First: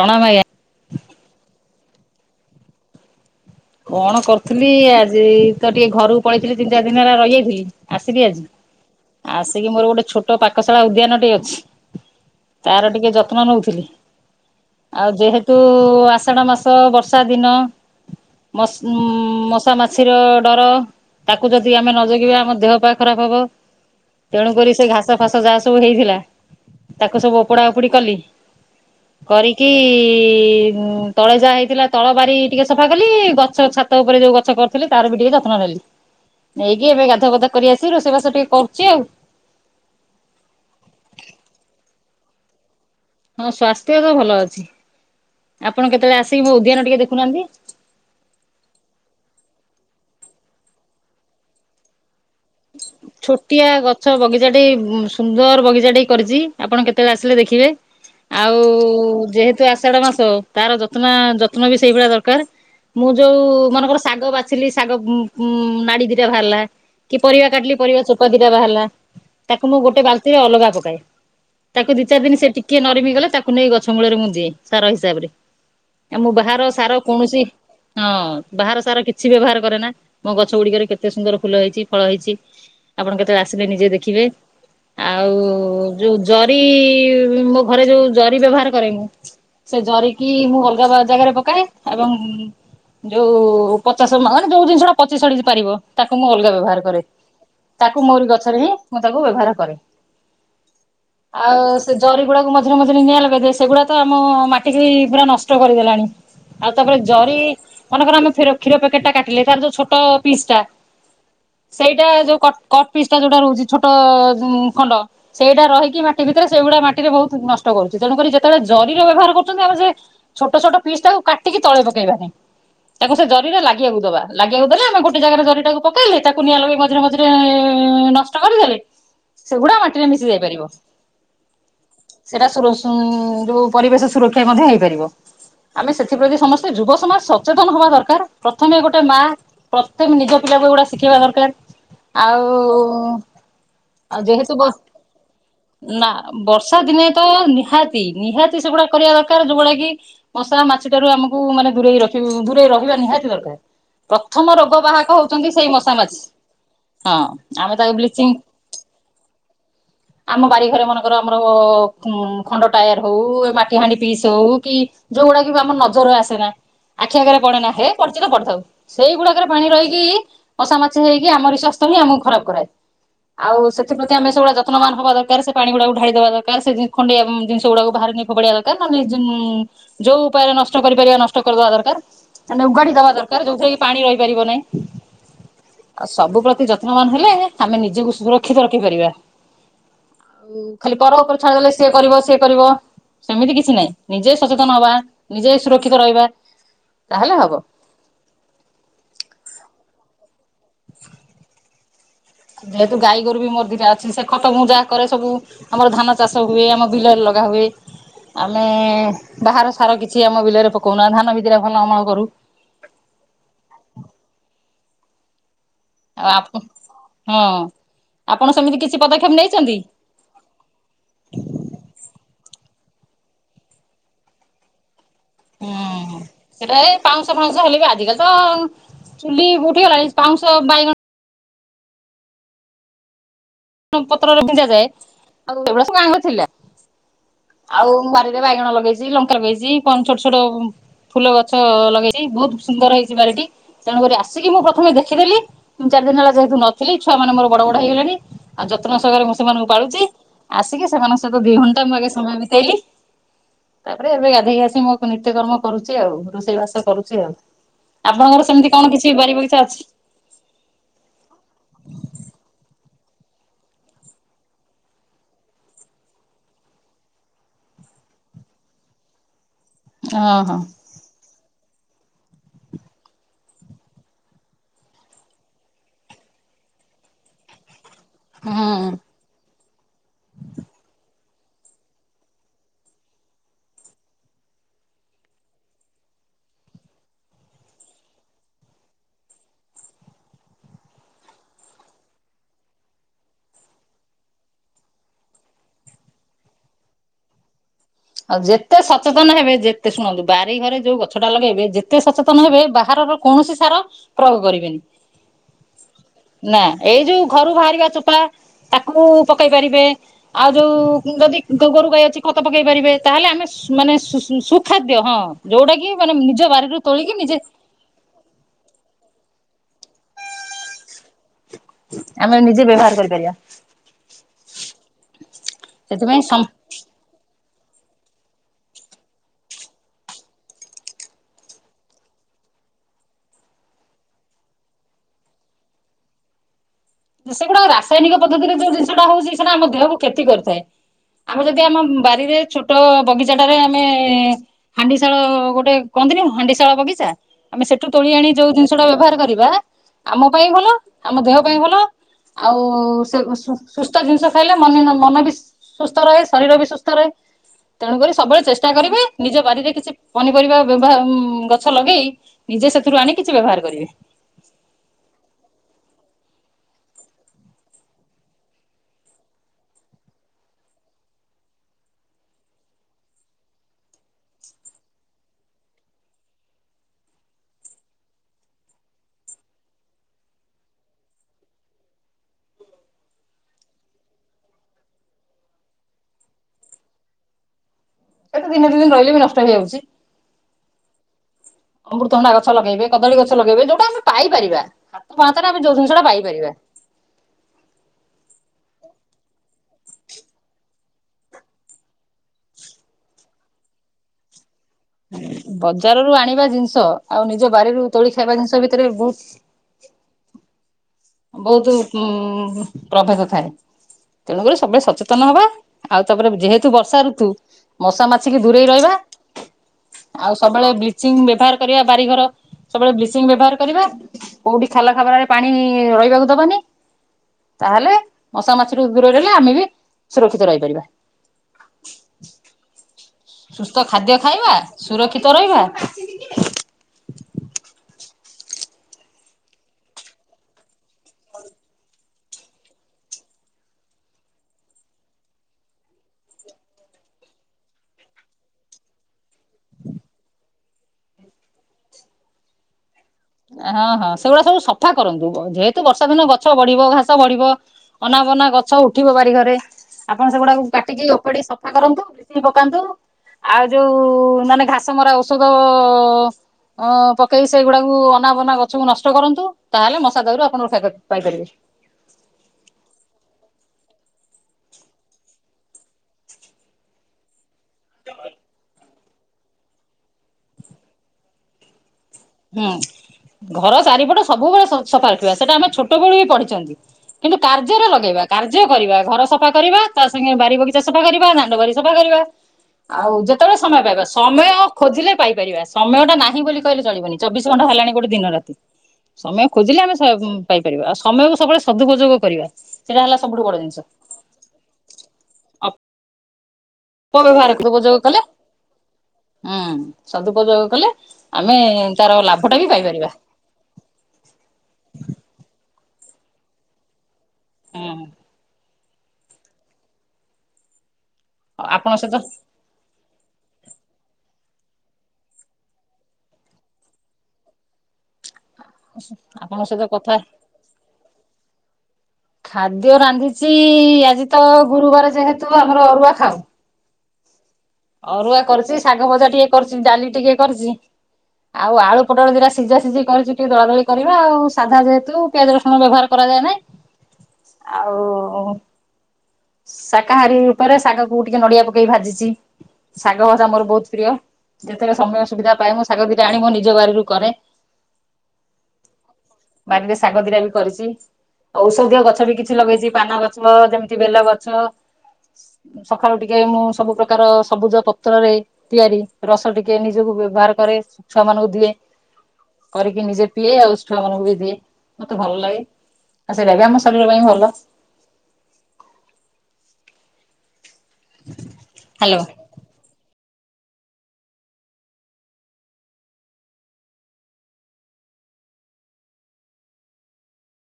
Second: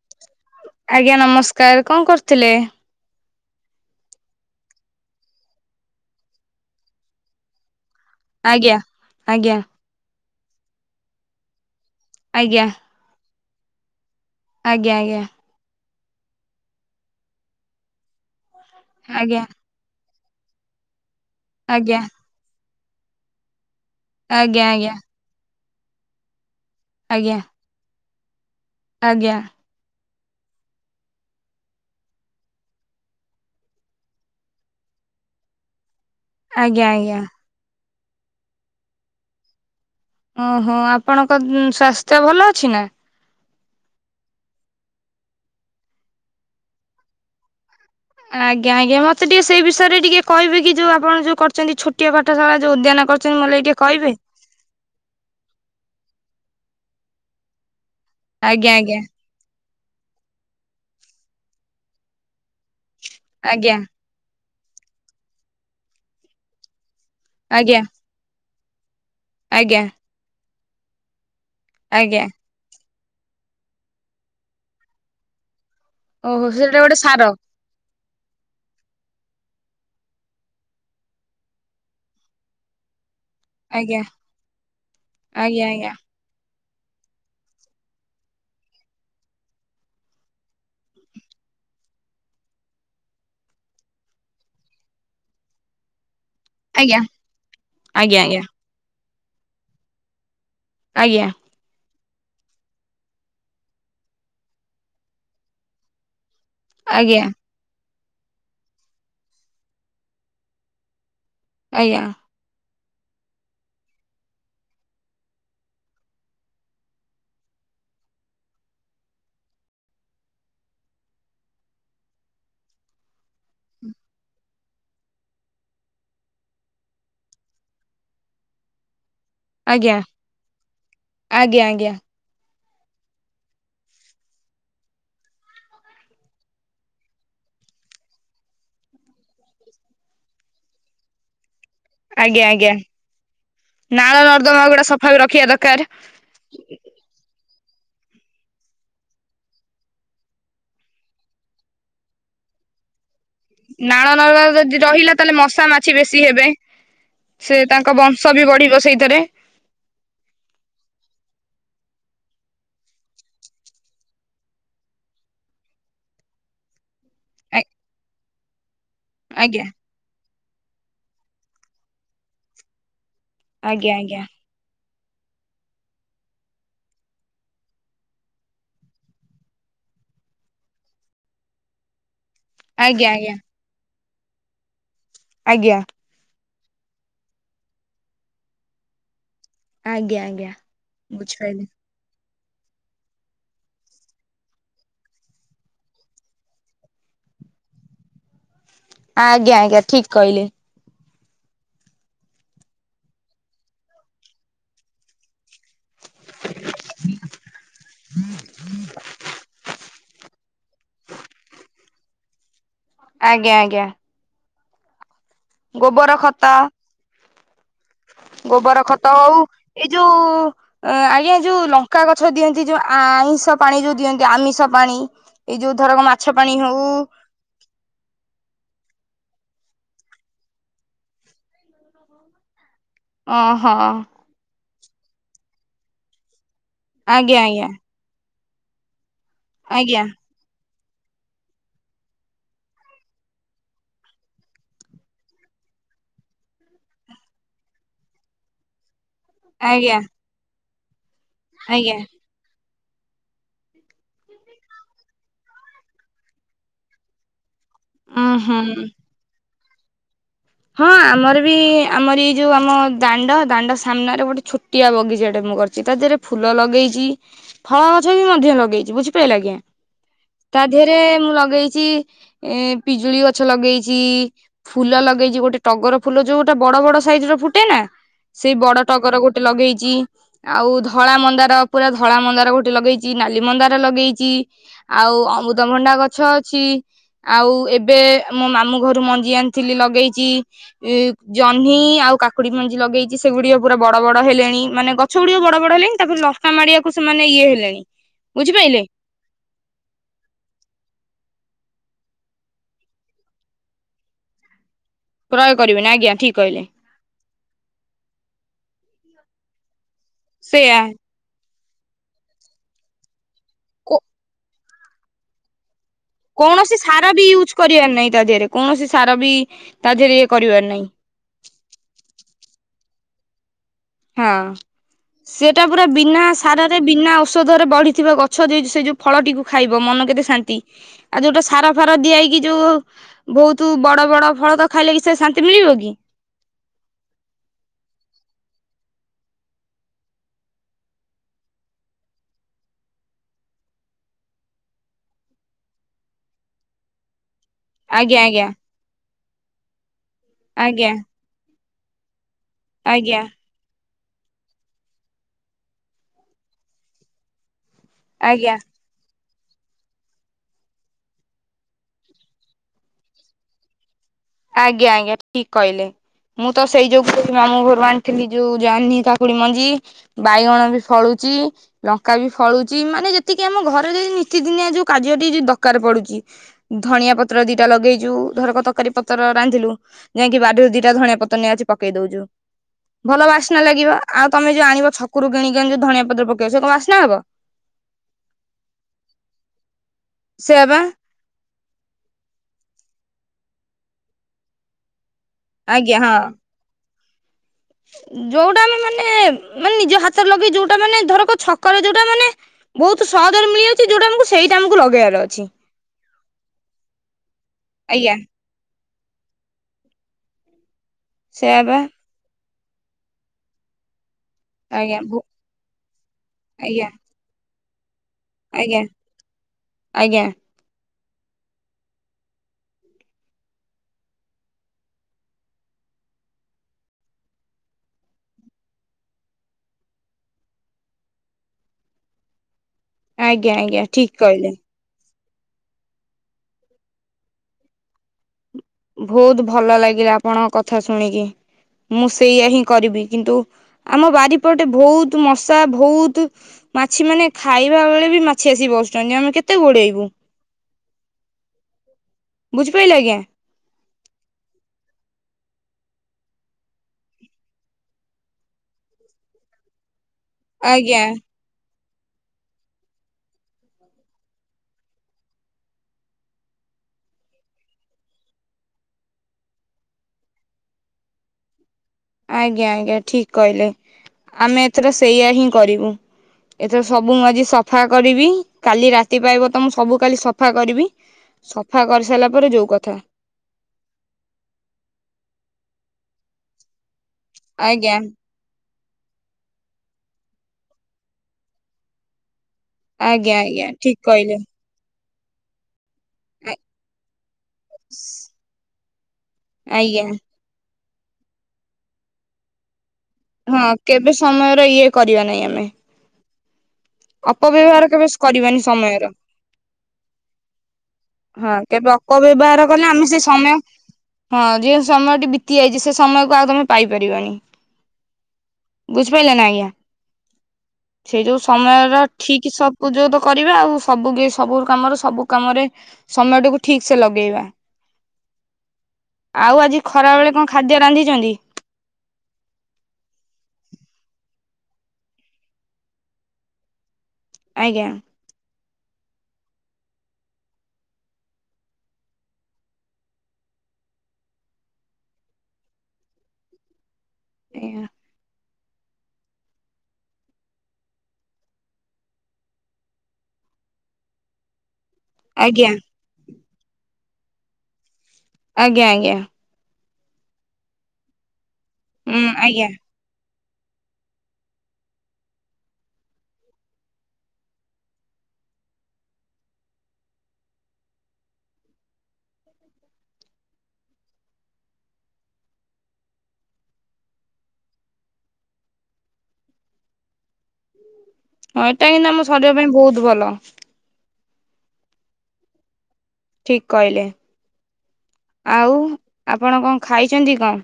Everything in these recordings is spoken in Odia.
ପ୍ରଣାମ ଆଜ୍ଞା। ଆଜ୍ଞା ନମସ୍କାର। କଣ କରୁଥିଲେ? କଣ କରୁଥିଲି? ଆଜି ତ ଟିକେ ଘରକୁ ପଳେଇଥିଲି ତିନି ଚାରି ଦିନ ହେଲା ରହିଯାଇଥିଲି। ଆସିଲି ଆଜି। ଆଜ୍ଞା ଆଜ୍ଞା ଆସିକି ମୋର ଗୋଟେ ଛୋଟ ପାକଶାଳା ଉଦ୍ୟାନ ଟିଏ ଅଛି। ଆଜ୍ଞା ତାର ଟିକେ ଯତ୍ନ ନଉଥିଲି। ଆଉ ଆଜ୍ଞା ଯେହେ ତୁ ଆଷାଢ ମାସ ବର୍ଷା ଦିନ ଆଜ୍ଞା ମଶା-ଉଁ-ମଶା ମାଛିର ଡର। ତାକୁ ଯଦି ଆମେ ଆଜ୍ଞା ନ ଜଗିବା ଆମ ଦେହ ପାଗ ଖରାପ ହବ। ତେଣୁକରି ସେ ଆଜ୍ଞା ଘାସ ଫାସ ଯାହା ସବୁ ହେଇଥିଲା ତାକୁ ଆଜ୍ଞା ଆଜ୍ଞା ସବୁ ଓପଡା ଓପୁଡି କଲି। ଆଜ୍ଞା ଆଜ୍ଞା କରିକି ତଳେ ଯାହା ହେଇଥିଲା ତଳ ବାରି ଟିକେ ସଫା କଲି। ଗଛ ଛାତ ଉପରେ ଯୋଉ ଗଛ କରିଥିଲି ତାର ବି ଟିକେ ଯତ୍ନ ନେଲି, ନେଇକି ଏବେ ଆଜ୍ଞା ଗାଧୁଆ ପାଧୁଆ କରି ଆସିି ରୋଷେଇ ବାସ ଟିକେ କରୁଚି ଆଉ। ଓହୋ, ଆପଣଙ୍କ ସ୍ୱାସ୍ଥ୍ୟ ଭଲ ଅଛି ନା? ହଁ ସ୍ୱାସ୍ଥ୍ୟ ତ ଭଲ ଅଛି, ଆପଣ କେତେବେଳେ ଆସିକି ମୋ ଉଦ୍ଯାନ ଟିକେ ଦେଖୁନାହାନ୍ତି। ଆଜ୍ଞା-ଆଜ୍ଞା ମତେ ଟିକେ ସେଇ ବିଷୟରେ ଟିକେ କହିବେ କି ଯୋଉ ଆପଣ ଯୋଉ କର୍ ଚନ୍ତି ଛୋଟିଆ ପାଠଶାଳା ଯୋଉ ଉଦ୍ୟାନ କରିଚନ୍ତି [unintelligible] ଛୋଟିଆ ଟିକେ କହିବେ। [unintelligible] ସୁନ୍ଦର ବଗିଚା ଟି କରିଚି ଆପଣ କେତେବେଳେ ଆସିଲେ ଦେଖିବେ ଆଉ ଆଜ୍ଞା ଆଜ୍ଞା ଯେହେତୁ ଆଷାଢ ମାସ, ତାର ଯତ୍ନା ଯତ୍ନ ବି ସେଇଭଳିଆ ଦରକାର୍। ମୁଁ ଯୋଉ ଆଜ୍ଞା ମନେକର ଶାଗ ବାଛିଲି ଶାଗ ନାଡ଼ି ଦିଟା ବାହାରିଲା କି ପରିବା କାଟିଲି ଆଜ୍ଞା ପରିବା ଚୋପା ଦିଟା ବାହାରିଲା, ତାକୁ ମୁଁ ଆଜ୍ଞା ଗୋଟେ ବାଲ୍ଟିରେ ଅଲଗା ପକାଏ। ତାକୁ ଦି ଚାରି ଆଜ୍ଞା ଦିନ ସେ ଟିକେ ନରମି ଗଲେ ତାକୁ ନେଇ ଗଛ ମୂଳରେ ମୁଁ ଦିଏ ସାର ହିସାବରେ। ଆ ମୁଁ ଓହୋ ବାହାର ସେଇଟା ସାର ଗୋଟେ କୌଣସି ହଁ ବାହାର ସାର କିଛି ବ୍ୟବହାର କରେନା, ମୋ ଗଛ ଗୁଡିକରେ କେତେ ସୁନ୍ଦର ଫୁଲ ହେଇଛି ଫଳ ହେଇଚି। ଆପଣ କେତେବେଳେ ଆସିଲେ ନିଜେ ଆଜ୍ଞା ଦେଖିବେ, ଆଉ ଆଜ୍ଞା ଆଜ୍ଞା ଯୋଉ ଜରି ମୋ ଘରେ ଯୋଉ ଜରି ବ୍ୟବହାର କରେ ମୁଁ ସେ ଜରିକି ମୁଁ ଅଲଗା ଜାଗାରେ ପକାଏ ଏବଂ ଯୋଉ ପଚା ଶ ମାନେ ଯୋଉ ଜିନିଷଟା ପଚି ସଢି ପାରିବ ତାକୁ ମୁଁ ଅଲଗା ବ୍ୟବହାର ଆଜ୍ଞା କରେ, ତାକୁ ମୋରି ଆଜ୍ଞା ଆଜ୍ଞା ଗଛରେ ହିଁ ମୁଁ ତାକୁ ବ୍ୟବହାର କରେ। ଆଜ୍ଞା। ଆଉ ସେ ଜରି ଗୁଡାକୁ ମଝିରେ-ମଝିରେ ନିଆଁ ଲଗେଇ ଦିଏ, ସେଗୁଡା ତ ଆମ ମାଟିିକି ପୁରା ନଷ୍ଟ କରିଦେଲାଣି। ଆଉ ତାପରେ ଆଜ୍ଞା ଜରି ମନେକର ଆମେ କ୍ଷୀର-କ୍ଷୀର ପ୍ୟାକେଟ୍ ଟା କାଟିଲେ, ତାର ଯୋଉ ଛୋଟ ପିସ୍ ଟା ଆଜ୍ଞା ସେଇଟା ଯୋଉ କଟ୍-କଟ୍ ପିସ୍ ଟା ଯୋଉଟା ରହୁଚି ଛୋଟ ଖଣ୍ଡ ସେଇଟା ରହିକି ମାଟି ଭିତରେ ସେଇଗୁଡା ମାଟିରେ ବହୁତୁ ନଷ୍ଟ କରୁଚି, ତେଣୁକରି ଯେତେବେଳେ ଜରିରେ ବ୍ୟବହାର କରୁଚିନ୍ତି ଆମେ ସେ ଛୋଟ-ଛୋଟ ପିସ୍ ଟାକୁ କାଟିକି ତଳେ ପକେଇବାନି। ତାକୁ ସେ ଜରିରେ ଲାଗିଆକୁ ଦବା ଲାଗିଆକୁ ଦେଲେ ଆମେ ଗୋଟେ ଜାଗାରେ ଜରି ଟାକୁ ପକେଇଲେ। ତାକୁ ନିଆଁ ଲଗେଇ ମଝିରେ-ମଝିରେ ଏ ନଷ୍ଟ କରିଦେଲେ ସେଗୁଡା ଆଜ୍ଞା ମାଟିରେ ମିଶି ଯାଇପାରିବ। ଆଜ୍ଞା ଆଜ୍ଞା ଆଜ୍ଞା ସେଇଟା ସୁର ଯୋଉ ପରିବେଶ ସୁରକ୍ଷା ମଧ୍ୟ ହେଇପାରିବ। ଆମେ ସେଥିପ୍ରତି ସମସ୍ତେ ଯୁବ ସମାଜ ସଚେତନ ହବା ଦରକାର୍, ପ୍ରଥମେ ଗୋଟେ ମା ପ୍ରତ୍ୟକ୍ ନିଜ ପିଲାକୁ ଏଗୁଡା ଶିଖେଇବା ଦରକାର୍। ଆଜ୍ଞା ଆଜ୍ଞା ଆଉ-ଆଉ ନାଳ ଯେହେତୁ ନର୍ଦ୍ଦମା ଗୁଡା ସଫା ବି ରଖିବା ଦରକାର [unintelligible] ନା ବର୍ଷା ଦିନେ ତ ନିହାତି-ନିହାତି ସେଗୁଡା କରିବା ଦରକାର୍, ଯୋଉଗୁଡା କି ମଶା ମାଛିଠାରୁ ଆମକୁ ମାନେ ଦୂରେଇ ରଖି ଦୂରେଇ ରହିବା ନିହାତି ଦରକାର୍। ନାଳ ନର୍ଦମା ଯଦି ରହିଲା ତାହେଲେ ମଶା ମାଛି ବେଶୀ ହେବେ, ହଁ ସେ ଆମେ ତାକୁ ତାଙ୍କ ବ୍ଲିଚିଂ ବଂଶ ବି ବଢିବ ସେଇଥେରେ। ଆମ ବାରି ଘରେ ମନେକର ଆମର ଖଣ୍ଡ ଟାୟାର୍ ହଉ ଏ ମାଟି ହାଣ୍ଡି ପିସ୍ ହଉ କି ଯୋଉଗୁଡା କି ଆମ ନଜର୍ ରେ ଆସେନା। ଆଖି ଆଗରେ ଆ ପଡେନା ହେ ପଡିଚି ତ ପଡିିଥାଉ, ସେଇ ଗୁଡାକରେ ଆଜ୍ଞା ପାଣି ରହିକି ମଶା ମାଛି ହେଇକି ଆମରି ସ୍ୱାସ୍ଥ୍ୟ ହିଁ ଆମକୁ ଖରାପ୍ କରେ, ଆଉ ଆଜ୍ଞା ସେଥିପ୍ରତି ଆଜ୍ଞା ଆମେ [unintelligible] ଯ ତ୍ନବାନ୍ ହବା ଦରକାର୍, ସେ ପାଣି ଗୁଡାକୁ ଢାଳି ଦେବା ଦରକାର ସେ ଖଣ୍ଡିଆ ଜିନିଷ ଗୁଡାକୁ ବାହାର କରି ଫୋପଡିବା ଦରକାର୍ ନହେଲେ ନାଇଁ [unintelligible] ଯୋଉ ଉପାୟରେ ନଷ୍ଟ କରିପାରିବା ନଷ୍ଟ କରିଦବା ଦରକାର୍। ମାନେ ଉଗାଡି ଆଜ୍ଞା ଦବା ଆଜ୍ଞା ଦରକାର୍, ଯୋଉଥିରେ କି ପାଣି ରହିପାରିବ ନାହିଁ। ଆଜ୍ଞା। ଆଉ ସବୁ ପ୍ରତି ଯତ୍ନବାନ୍ ହେଲେ ଆମେ ନିଜକୁ ସୁରକ୍ଷିତ ରଖିପାରିବା। ଆଜ୍ଞା ଆଜ୍ଞା ଖାଲି ପର ଉପରେ ବୁଝିପାରିଲି। ଛାଡିଦେଲେ ସିଏ କରିବ ସେ କରିବ ସେମିତି କିଛି ନାଇଁ ନିଜେ ସଚେତନ ହବା ନିଜେ ସୁରକ୍ଷିତ ରହିବା। ତା ହେଲେ ହବ। ଆଜ୍ଞା ଆଜ୍ଞା ଠିକ୍ କହିଲେ। ଯେହେତୁ ଗାଈ ଗୋରୁ ବି ମୋର ଦିଟା ଅଛି ସେ ଖତ ମୁଁ ଯାହା କରେ ସବୁ ଆମର ଧାନ ଚାଷ ହୁଏ ଆମ ବିଲରେ ଲଗାହୁଏ ଆମେ ବାହାର ସାର କିଛି ଆମ ବିଲରେ ପକଉନା ଧାନ ଭିତରେ ଭଲ ଅମଳ କରୁ। ଆଜ୍ଞା ଆଜ୍ଞା। ଗୋବର ଆଉ ଖତ ଆପ ହଁ ଆପଣ ସେମିତି ଗୋବର କିଛି ଖତ ପଦକ୍ଷେପ ହଉ ନେଇଛନ୍ତି ଏ ଯୋ ଉ ଅ ଆଜ୍ଞା ଏ ଯୋଉ ଲଙ୍କା ଗଛ ଦିଅନ୍ତି ଯୋଉ ଆଇଁଷ ପାଣି ଯୋଉ ଦିଅନ୍ତି ଆମିଷ ପାଣି। ଏ ଯୋଉ ଥରକ ମାଛ ପାଣି ହଉ ଶ ଫାଉଁଶ ହେଲେ ବି ଆଜିକାଲି ତ ଆଉ ଚୁଲି ଉଠିଗଲାଣି ପାଉଁଶ ବାଇଗ ଅଁ ହଁ। ପତରରେ ବିଞ୍ଚାଯାଏ ଆଉ ଏ ଭଳିଆ ସବୁ ଆଗୁରୁ ଥିଲା। ଆଜ୍ଞା ଆଜ୍ଞା। ଆଉ ମୁଁ ବାରିରେ ବାଇଗଣ ଲଗେଇଚି ଲଙ୍କା ଲଗେଇଚି କ ଆଜ୍ଞା ଛୋ ଛୋଟ ଫୁଲ ଗଛ ଲଗେଇଚି ବହୁତ ସୁନ୍ଦର ହେଇଛି ବାରିଟି। ତେଣୁକରି ଆସିକି ମୁଁ ପ୍ରଥମେ ଦେଖିଦେଲି ତିନି ଚାରି ଦିନି ହେଲା ଯେହେତୁ ନଥିଲି ଛୁଆମାନେ ମୋର ବଡ ବଡ ହେଇଗଲେଣି। ଆଉ ଯତ୍ନ ସହକାରେ ମୁଁ ସେମାନଙ୍କୁ ଆଜ୍ଞା ପାଳୁଚି ଆସିକି ସେମାନଙ୍କ ସହିତ ଦି ଘଣ୍ଟା ଆଜ୍ଞା ମୁଁ ଆଗେ ସମୟ ବିତେଇଲି। ତାପରେ ଏବେ ଗାଧେଇକି ଆସି ମୋ ନିତ୍ୟକର୍ମ କରୁଚି ଆଉ ରୋଷେଇ ବାସ କରୁଚି ଆଉ। ଉଁ ଆପଣଙ୍କର ହୁଁ ସେମତି କଣ କିଛି ବାରି ବଗିଚା ଅଛି? ହଁ ଆମର ବି ଆମର ଏଇ ଯୋଉ ଆମ ଦାଣ୍ଡ ଦାଣ୍ଡ ସାମ୍ନାରେ ଗୋଟେ ଛୋ ଟିଆ ବଗିଚାଟେ ମୁଁ କରିଚି ତା ଦିହେରେ ଫୁଲ ଲଗେଇଚି ଫଳ ଗଛ ବି ମଧ୍ୟ ଲଗେଇଚି ବୁଝିପାଇଲେ ଆଜ୍ଞା ହଁ ହଁ। ତା ଦେହେ ରେ ମୁଁ ଲଗେଇଚି ଏ ପିଜୁଳି ଗଛ ଲଗେଇଚି ଫୁଲ ଲଗେଇ ଚି ଗୋଟେ ଟଗର ଫୁଲ ଯୋଉ ଗୋଟେ ବଡ ବଡ ସାଇଜ ର ଫୁଟେ ନା ସେଇ ବଡ ହୁଁ ଟଗର ଗୋଟେ ଲଗେଇଚି। ଆଉ ଧଳା ମନ୍ଦାର ପୁରା ଧଳା ମନ୍ଦାର ଗୋଟେ ଲଗେଇଚି ନାଲି ମନ୍ଦାର ଲଗେଇଚି। ଆଉ ଅମୃତଭଣ୍ଡା ଗଛ ଅଛି। ଆଉ ଏବେ ମୋ ମାମୁଁ ଘରୁ ମଞ୍ଜି ଆଣିଥିଲି ଲଗେଇଚି। ଉ ଜହ୍ନି ଆଉ କାକୁଡି ମଞ୍ଜି ଲଗେଇଚି ସେଗୁଡିକ ପୁରା ବଡ ବଡ ହେଲେଣି ମାନେ ଗ ଛ ଗୁଡିକ ବଡ ବଡ ହେଲେଇଁ ତାପରେ ଲଟା ମାଡିଆକୁ ସେମାନେ ଇଏ ହେଲେଣି। ଆଉ ଯେତେ ବୁଝିପାରିଲେ ସ ଚେତନ ହେବେ ଯେତେ ଶୁଣନ୍ତୁ ବାରି ଘରେ ଯୋଉ ଗଛ ଟା ଲଗେଇବେ ଯେତେ ସଚେତନ ହେବେ ବାହାରର କୌଣସି ସାର ପ୍ରୟୋଗ କରିବେନି। ପ୍ରୟୋଗ କରିବେନି ଆଜ୍ଞା ଠିକ୍ ନା କହିଲେ। ଏଇ ଯୋଉ ଘରୁ ବାହାରିବା ଚୋପା ତାକୁ ପକେଇ ପାରିବେ ଆଉ ଯୋଉ ସେଇଆ ଉଁ ଯଦି ଗୋ-ଗୋରୁ ଗାଈ ଅଛି ଖତ ପକେଇ ପାରିବେ ତାହେଲେ ଆମେ ସୁ ମାନେ କୋ ସୁ-ସୁଖାଦ୍ୟ ହଁ। ଯୋଉଟା କି ମାନେ ନିଜ ବାରିରୁ ତୋଳିକି ନିଜେ ରିଆର ନାଇଁ ତା ଦିହରେ କୌଣସି ସାର ବି ତା ଦିହେରେ ଇଏ କରିବାର ନାଇଁ। ଆମେ ନିଜେ ବ୍ୟବହାର କରିପାରିବା। ହଁ ସେଇଟା ପୁରା ବିନା ସେଥିପାଇଁ ସମ୍ ସାର ରେ ବିନା ଔଷଧରେ ବଢିଥିବା ଗଛ ଯେ ସେ ଯୋଉ ଫଳଟିକୁ ଖାଇବ ମନ କେତେ ଶାନ୍ତି। ଆଉ ଯୋଉଟା ସାର ଫାର ଦିଆ ହେଇକି ଯୋଉ ବୋହୁତ ବଡ ବଡ ଫଳ ତାକୁ ଖାଇଲେ କି ସେ ଶାନ୍ତି ମିଳିବ କି। ସେଗୁଡାକ ରାସାୟନିକ ପଦ୍ଧତିରେ ଯୋଉ ଜିନିଷଟା ହଉଚି ସେଇଟା ଆମ ଦେହକୁ କ୍ଷତି କରିଥାଏ। ଆମେ ଯଦି ଆମ ବାରିରେ ଛୋଟ ବଗିଚା ଟାରେ ଆମେ ଏ ଏ ଏ ହାଣ୍ଡି ଶାଳ ଅ ଅ ଗୋଟେ କହନ୍ତିନି ହାଣ୍ଡିଶାଳ ବଗିଚା ଆମେ ସେଠୁ ତୋଳି ଆଜ୍ଞା ଆଣି ଆଜ୍ଞା ଯୋଉ ଜିନଷ ଟା ବ୍ୟବହାର କରିବା ଆମ ପାଇଁ ଭଲ ଆଜ୍ଞା ଆମ ଦେହ ପାଇଁ ଭଲ। ଆଉ ଉ ଉ ସେ ଆଜ୍ଞା ସୁ ସୁସ୍ଥ ଜିନଷ ଖାଇଲେ ମନେ ନ ମନ ବି ସୁସ୍ଥ ରହେ ଶରୀର ବି ସୁସ୍ଥ ରହେ। ତେଣୁକରି ସବୁବେଳେ ଆଜ୍ଞା। ଚେଷ୍ଟା କରିବେ ନିଜ ବାରିରେ କିଛି ପନିପରିବା ବେ ବାହା ଉଁମ୍ ଗଛ ଲଗେଇ ନିଜେ ସେଥିରୁ ଆଣି କିଛି ବ୍ୟବହାର କରିବେ। ଆଜ୍ଞା ଆଜ୍ଞା ଠିକ୍ କହିଲେ। ମୁଁ ତ ସେଇ ଯୋଉ ମାମୁଁ ଘରୁ ଆଣିଥିଲି ଯୋଉ ଜହ୍ନି କାକୁଡି ମଞ୍ଜି ବାଇଗଣ ବି ଫଳୁଚି। ଲଙ୍କା ବି ଫଳୁଚି ମାନେ ଯେତିକି ଆମ ଘରେ ଯଦି ନିତିଦିନିଆ ଯୋଉ କାର୍ଯ୍ୟଟି ଯୋଉ ଦରକାର ପଡୁଚି। ଧଣିଆ ପତ୍ର ଦିଟା ଲଗେଇଚୁ ଧର କ ତରକାରୀ ପତ୍ ତର ରାନ୍ଧିଲୁ ଯାଇଁକି ବାଡିରୁ ଦିଟା ଧଣିଆ ପତ୍ର ନେଇ ଆଉଚି ପକେଇ ଦଉଚୁ। ଭଲ ବାସ୍ନା ଲାଗିବ ଆଉ ତମେ ଯୋଉ ଆଣିବ ଛକୁରୁ କିଣିକିନି ଯୋଉ ଧଣିଆ ପତ୍ର ପକେଇବ ସେ କଣ ବାସ୍ନା ହବ? ଏଇ ତ ଦିନେ ଦି ଦିନି ରହିଲେ ବି ନଷ୍ଟ ହେଇଯାଉଚି। ସେୟା ବାଁ। ଅମୃତଗଣ୍ଡା ଗଛ ଲଗେଇବେ କଦଳୀ ଗଛ ଲଗେଇବେ ଯୋଉଟା ଆମେ ପାଇପାରିବା ହାତ ପାହାଁତା ରେ ଆମେ ଯୋଉ ଆଜ୍ଞା ଜିନଷଟା ହଁ ପାଇପାରିବା। ଯୋଉଟା ଆମେ ମାନେ ମାନେ ନିଜ ହାତରେ ଲଗେଇ ଯୋଉଟା ମାନେ ଧର କୋଉ ଛକରେ ଯୋଉଟା ମାନେ ବହୁତୁ ସହଜରେ ମିଳିଯାଉଚି ଯୋଉଟା ଆମୁକୁ ସେଇଟା ଆମକୁ ଲଗ ହୁଁ ବଜାର ରୁ ଆଣିବା ଜିନଷ ଆଉ ନିଜ ବାରିରୁ ଆଜ୍ଞା ତୋଳି ଖାଇବା ଜିନଷ ଭିତରେ ବହୁତ ସେୟା ବହୁତୁ ବା ଉଁ ଉଁ ଉଁ ପ୍ରଭେଦ ଥାଏ। ତେଣୁକରି ସବୁବେଳେ ଆଜ୍ଞା ଭୁ ସଚେତନ ହବା ଆଉ ତାପରେ ଯେହେତୁ ଆଜ୍ଞା ବର୍ଷା ଋତୁ ମଶା ମାଛି କିି ଦୂରେଇ ଆଜ୍ଞା ରହିବା ଆଜ୍ଞା ଆଉ ସବୁ ବଳେ ବ୍ଲିଚିଂ ବ୍ୟବହାର କରିବା ବାରିଘର ସବୁବେଳେ ବ୍ଲିଚିଂ ବ୍ୟବହାର କରିବା। କୋଉଠି ଖାଲା ଖାବରାରେ ପାଣି ଇ ଇ ରହିବାକୁ ଦବନି। ତାହେଲେ ମଶା ମାଛିରୁୁ ଦୂରରେ ରହିବା ଆମେ ବି ସୁରକ୍ଷିତ ରହିପାରିବା। ଆଜ୍ଞା ସୁସ୍ଥ ଆଜ୍ଞା ଖାଦ୍ୟ ଠିକ୍ ଖାଇବା କହିଲେ। ସୁରକ୍ଷିତ ରହିବା? ବହୁତ ଭଲ ଲାଗିଲା ଆପଣଙ୍କ କଥା ଶୁଣିକି ମୁଁ ସେଇଆ ହିଁ କରିବି କିନ୍ତୁ ଆମ ବାରିପଟେ ବହୁତ ମଶା ବହୁତୁ ମାଛି ମାନେ ଖାଇବା ବେଳେ ବି ମାଛି ଆସି ବସୁଚନ୍ତି ଆମେ କେତ କେତେ ଗୋଡେଇବୁ ବୁଝିପାଇଲେ ଆଜ୍ଞା। ହଁ ହଁ ସେଗୁଡ଼ା ସବୁ ସଫା କରନ୍ତୁ ଯେହେତୁ ବର୍ଷା ଦିନ ଗଛ ବଢ଼ିବ ଘାସ ବଢିବ ଅନା ବନା ଗଛ ଉଠିବ ବାରିଘରେ ଆପଣ ସେଗୁଡାକୁ ଆଜ୍ଞା କାଟିକି ଓପାଡି ସପ୍ ସଫା କରନ୍ତୁ ବ୍ଳଜଚିଂ ପକାନ୍ତୁ ଆଉ ଯୋଉ ଉ ଉ ଉ ମାନେ ଘାସ ମରା ଔଷଧ ଅ ଅ ଅ ଅଁ ପକେଇକି ସେଇଗୁଡାକୁ ଅ ଅନା ବନା ଗଛକୁ ନଷ୍ଟ କରନ୍ତୁ ତାହେଲେ ମଶା ଦାଉରୁ ଆପଣ ରକ୍ଷା ପାଇପାରିବେ। ଆଜ୍ଞା ଆଜ୍ଞା ଠିକ୍ କହିଲେ। ଆମେ ଏଥର ସେଇଆ ହିଁ କରିବୁ ଏଥର ସବୁଁ ଆଜି ସଫ ସଫା କରିବି କାଲି ରାତି ପାଇବ ତ ମୁଁ ସବୁ କାଲି ସଫା କରିବି ସଫା କରିସାରଇଲା ହୁଁ ଘର ଚାରିପଟ ସବୁବେଳେ ସ ସଫା ରଖିବା ସେଟା ଆମ ଛୋଟ ବେଳୁ ହି ପଢିଛନ୍ତି କିନ୍ତୁ କାର୍ଯ୍ୟରେ ଆଜ୍ଞା ଲଗେଇବା। କାର୍ଯ୍ୟ କରିବା ଘର ସଫା କରିବା ତା ସାଙ୍ଗେ ବାରି ବଗିଚା ସଫା କରିବା ଦାଣ୍ଡ ବାରି ସଫା କରିବା। ଆଉ ଆଜ୍ଞା ଯେତବଳେ ଆଜ୍ଞା ସମୟ ଠିକ ପାଇବ କହିଲେ। ସମୟ ଖୋଜିଲେ ପାଇପାରିବା ସମୟଟା ନାହିଁ ବୋଲି କହିଲେ ଚଳିବନି ଚବିଶ ଘଣ୍ଟା ହେଲାଣି ଗୋଟେ ଦିନ ରାତି। ସମୟ ଖୋଜିଲେ ଆମେ ଆଜ୍ଞା ସ ପାଇପାରିବା ଆଉ ସମୟକୁ ସବୁବେଳେ ସଦୁପଯୋଗ କରିବା ସେଇଟା ହେଲା ସବୁଠୁ ବଡ ହଁ ଜିନିଷ କେବେ ସମୟର ଇଏ କରିବା ନାହିଁ ଆମେ। ଅପବ୍ୟବହାର ସଦୁପଯୋଗ କେବେ କଲେ କରିବାନି ସମୟର। ହୁଁ ସଦୁପଯୋଗ କଲେ ହଁ ଆମେ କେବେ ତାର ଅପ ଲାଭ ଟା ବ୍ୟବହାର ବି କଲେ ଆମେ ପାଇପାରିବା ସେ ସମୟ ହଁ ଯେଉ ସମୟଟି ବିତି ଯାଇଛି ସେ ସମୟକୁ ଆଉ ତମେ ପାଇପାରିବନି। ହୁଁ। ବୁଝିପାରିଲେ ନା ଆଜ୍ଞା ସେ ଯୋଉ ସମୟ ଆପଣଙ୍କ ଟା ସହିତ ଠିକ ସବ ଉପଯୋଗ ତ କରିବା ଆଉ ସବୁ ଗି ସବୁ କାମରେ ସବୁ କାମରେ ସମୟଟିକୁ ଠିକ ସେ ଲଗେଇବା ଆଉ ଆପଣଙ୍କ ଆଜି ସହିତ ଖରା କଥା ବେଳେ କଣ ଖାଦ୍ୟ ରାନ୍ଧିଛନ୍ତି? ଖାଦ୍ୟ ରାନ୍ଧିଛି ଆଜି ତ ଗୁରୁବାର ଯେହେତୁ ଆମର ଅରୁଆ ଖାଉ। ଆଜ୍ଞା। ଅରୁଆ କରୁଛି ଶାଗ ଭଜା ଟିକେ କରୁଛି ଡାଲି ଟିକେ କରିଛି ଆଉ ଆଳୁ ପୋଟଳ ଦିଟା ସିଝା ସିଝି କରିଛି ଟିକେ ଦଳାଦଳି କରିବା ଆଉ ସାଧା ଯେହେତୁ। ପିଆଜ ରସୁଣ ବ୍ୟବହାର କରାଯାଏ ନାଇଁ ଆଜ୍ଞା ଆଉ ଶାକାହାରୀ ଉପରେ ଶାଗକୁ ଟିକେ ନଡିଆ ପକେଇକି ଭାଜିଛି ଶାଗ ଭାଷା ମୋର ବହୁତ ପ୍ରିୟ ଯେତେବେଳେ ସମୟ ଆଜ୍ଞା ସୁବିଧାଏ ମୁଁ ଶାଗ ଦିଟ ଆଣିବ ମୁ ନିଜ ବାରିରୁ କରେ। ଆଜ୍ଞା ଆଜ୍ଞା। ବାଡିରେ ଶାଗ ଦିରା ବି କରିଛି ଔଷଧୀୟ ହୁଁ ଗଛ ବି କିଛି ଆଜ୍ଞା। ଲଗେଇଛି। ପାନ ଗଛ ଯେମିତି ବେଲ ଗଛ ସକାଳୁ ଟିକେ ମୁଁ ସବୁ ପ୍ରକାର ସବୁଜ ପତ୍ରରେ ତିଆରି ରସ ଟିକେ ନିଜକୁ ବ୍ୟବହାର କରେ ଛୁଆ ମାନଙ୍କୁ ଦିଏ କରିକି ନିଜେ ପିଏ ଆଉ ଛୁଆ ମାନଙ୍କୁ ବି ଦିଏ ମତେ ଭଲ ଲାଗେ। ଆ ସେଇଟା ବି ଆମ ଶରୀର ପାଇଁ ଭଲ। ହଁ ଏଇଟା ହିଁ ହ୍ୟାଲୋ ଆମ ଶରୀର ପାଇଁ ବହୁତ ଭଲ। ଠିକ କହିଲେ ଆଉ ଆପଣ କଣ ଖାଇଛନ୍ତି କଣ?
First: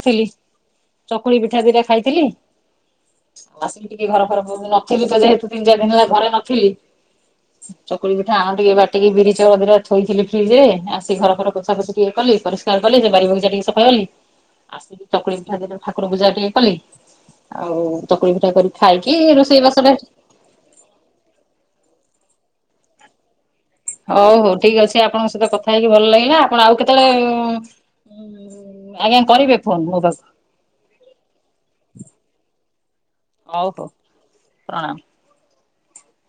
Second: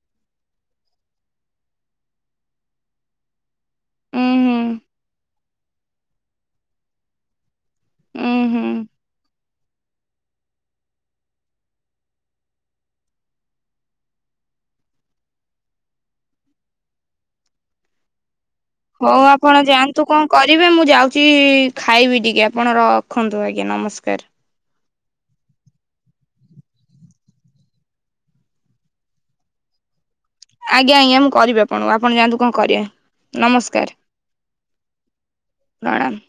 ଥିଲି ଚକୁଳି ପିଠା ଦିଟା ଖାଇଥିଲି। ଆଉ ଆସିକି ଟିକେ ଘର ଉୁଁ ଫର ହୁଁ ନଥିଲି ତ ଯେହେତୁ ତିନି ଚାରି ଦିନ ହେଲା ଘରେ ନଥିଲି ଚକୁଳି ପିଠା ଉୁଁ ଆଣ ହୁଁ ଟିକେ ବାଟିକି ବିରି ଚାଉଳ ଦିଟା ଥୋଇଥିଲି ଫ୍ରିଜ ରେ ଆସି ଘର ଫର ପୋଛା ପୋଛି ଟିକିଏ କାଲି ଲି ସୋ ବାରି ବଗିଚା ଟିକିଏ ସଫା କଲି। ଆସିକି ଚକୁଳି ପିଠା ଦିଟା ଠାକୁର ପୂଜା ଟିକେ କଲି ଆଉ ଚକୁଳି ପିଠା କରି ଖାଇକି ହଉ ଆପଣ ରୋଷେଇବାସରେ ଯାଆନ୍ତୁ କଣ କରିବେ ମୁଁ ଯାଉଛି ଖାଇବି ଟିକେ ଆପଣ ରଖନ୍ତୁ ଆଜ୍ଞା ନମସ୍କା ହଉ ହଉ ଠିକ ଅଛି ଆପଣଙ୍କ ସହିତ କଥା ହେଇକି ଭଲ ଲାଗିଲା ଆପଣ ଆଉ କେତେବେଳେ ଆଜ୍ଞା କରିବେ ଫୋନ୍ ମୋ ପାଖକୁ। ଆଜ୍ଞା ଆଜ୍ଞା ମୁଁ କରିବି ଆପଣଙ୍କୁ ଆପଣ ଯାଆନ୍ତୁ କଣ କରିବେ ହଉ ହଉ ନମସ୍କାର। ପ୍ରଣାମ। ପ୍ରଣାମ।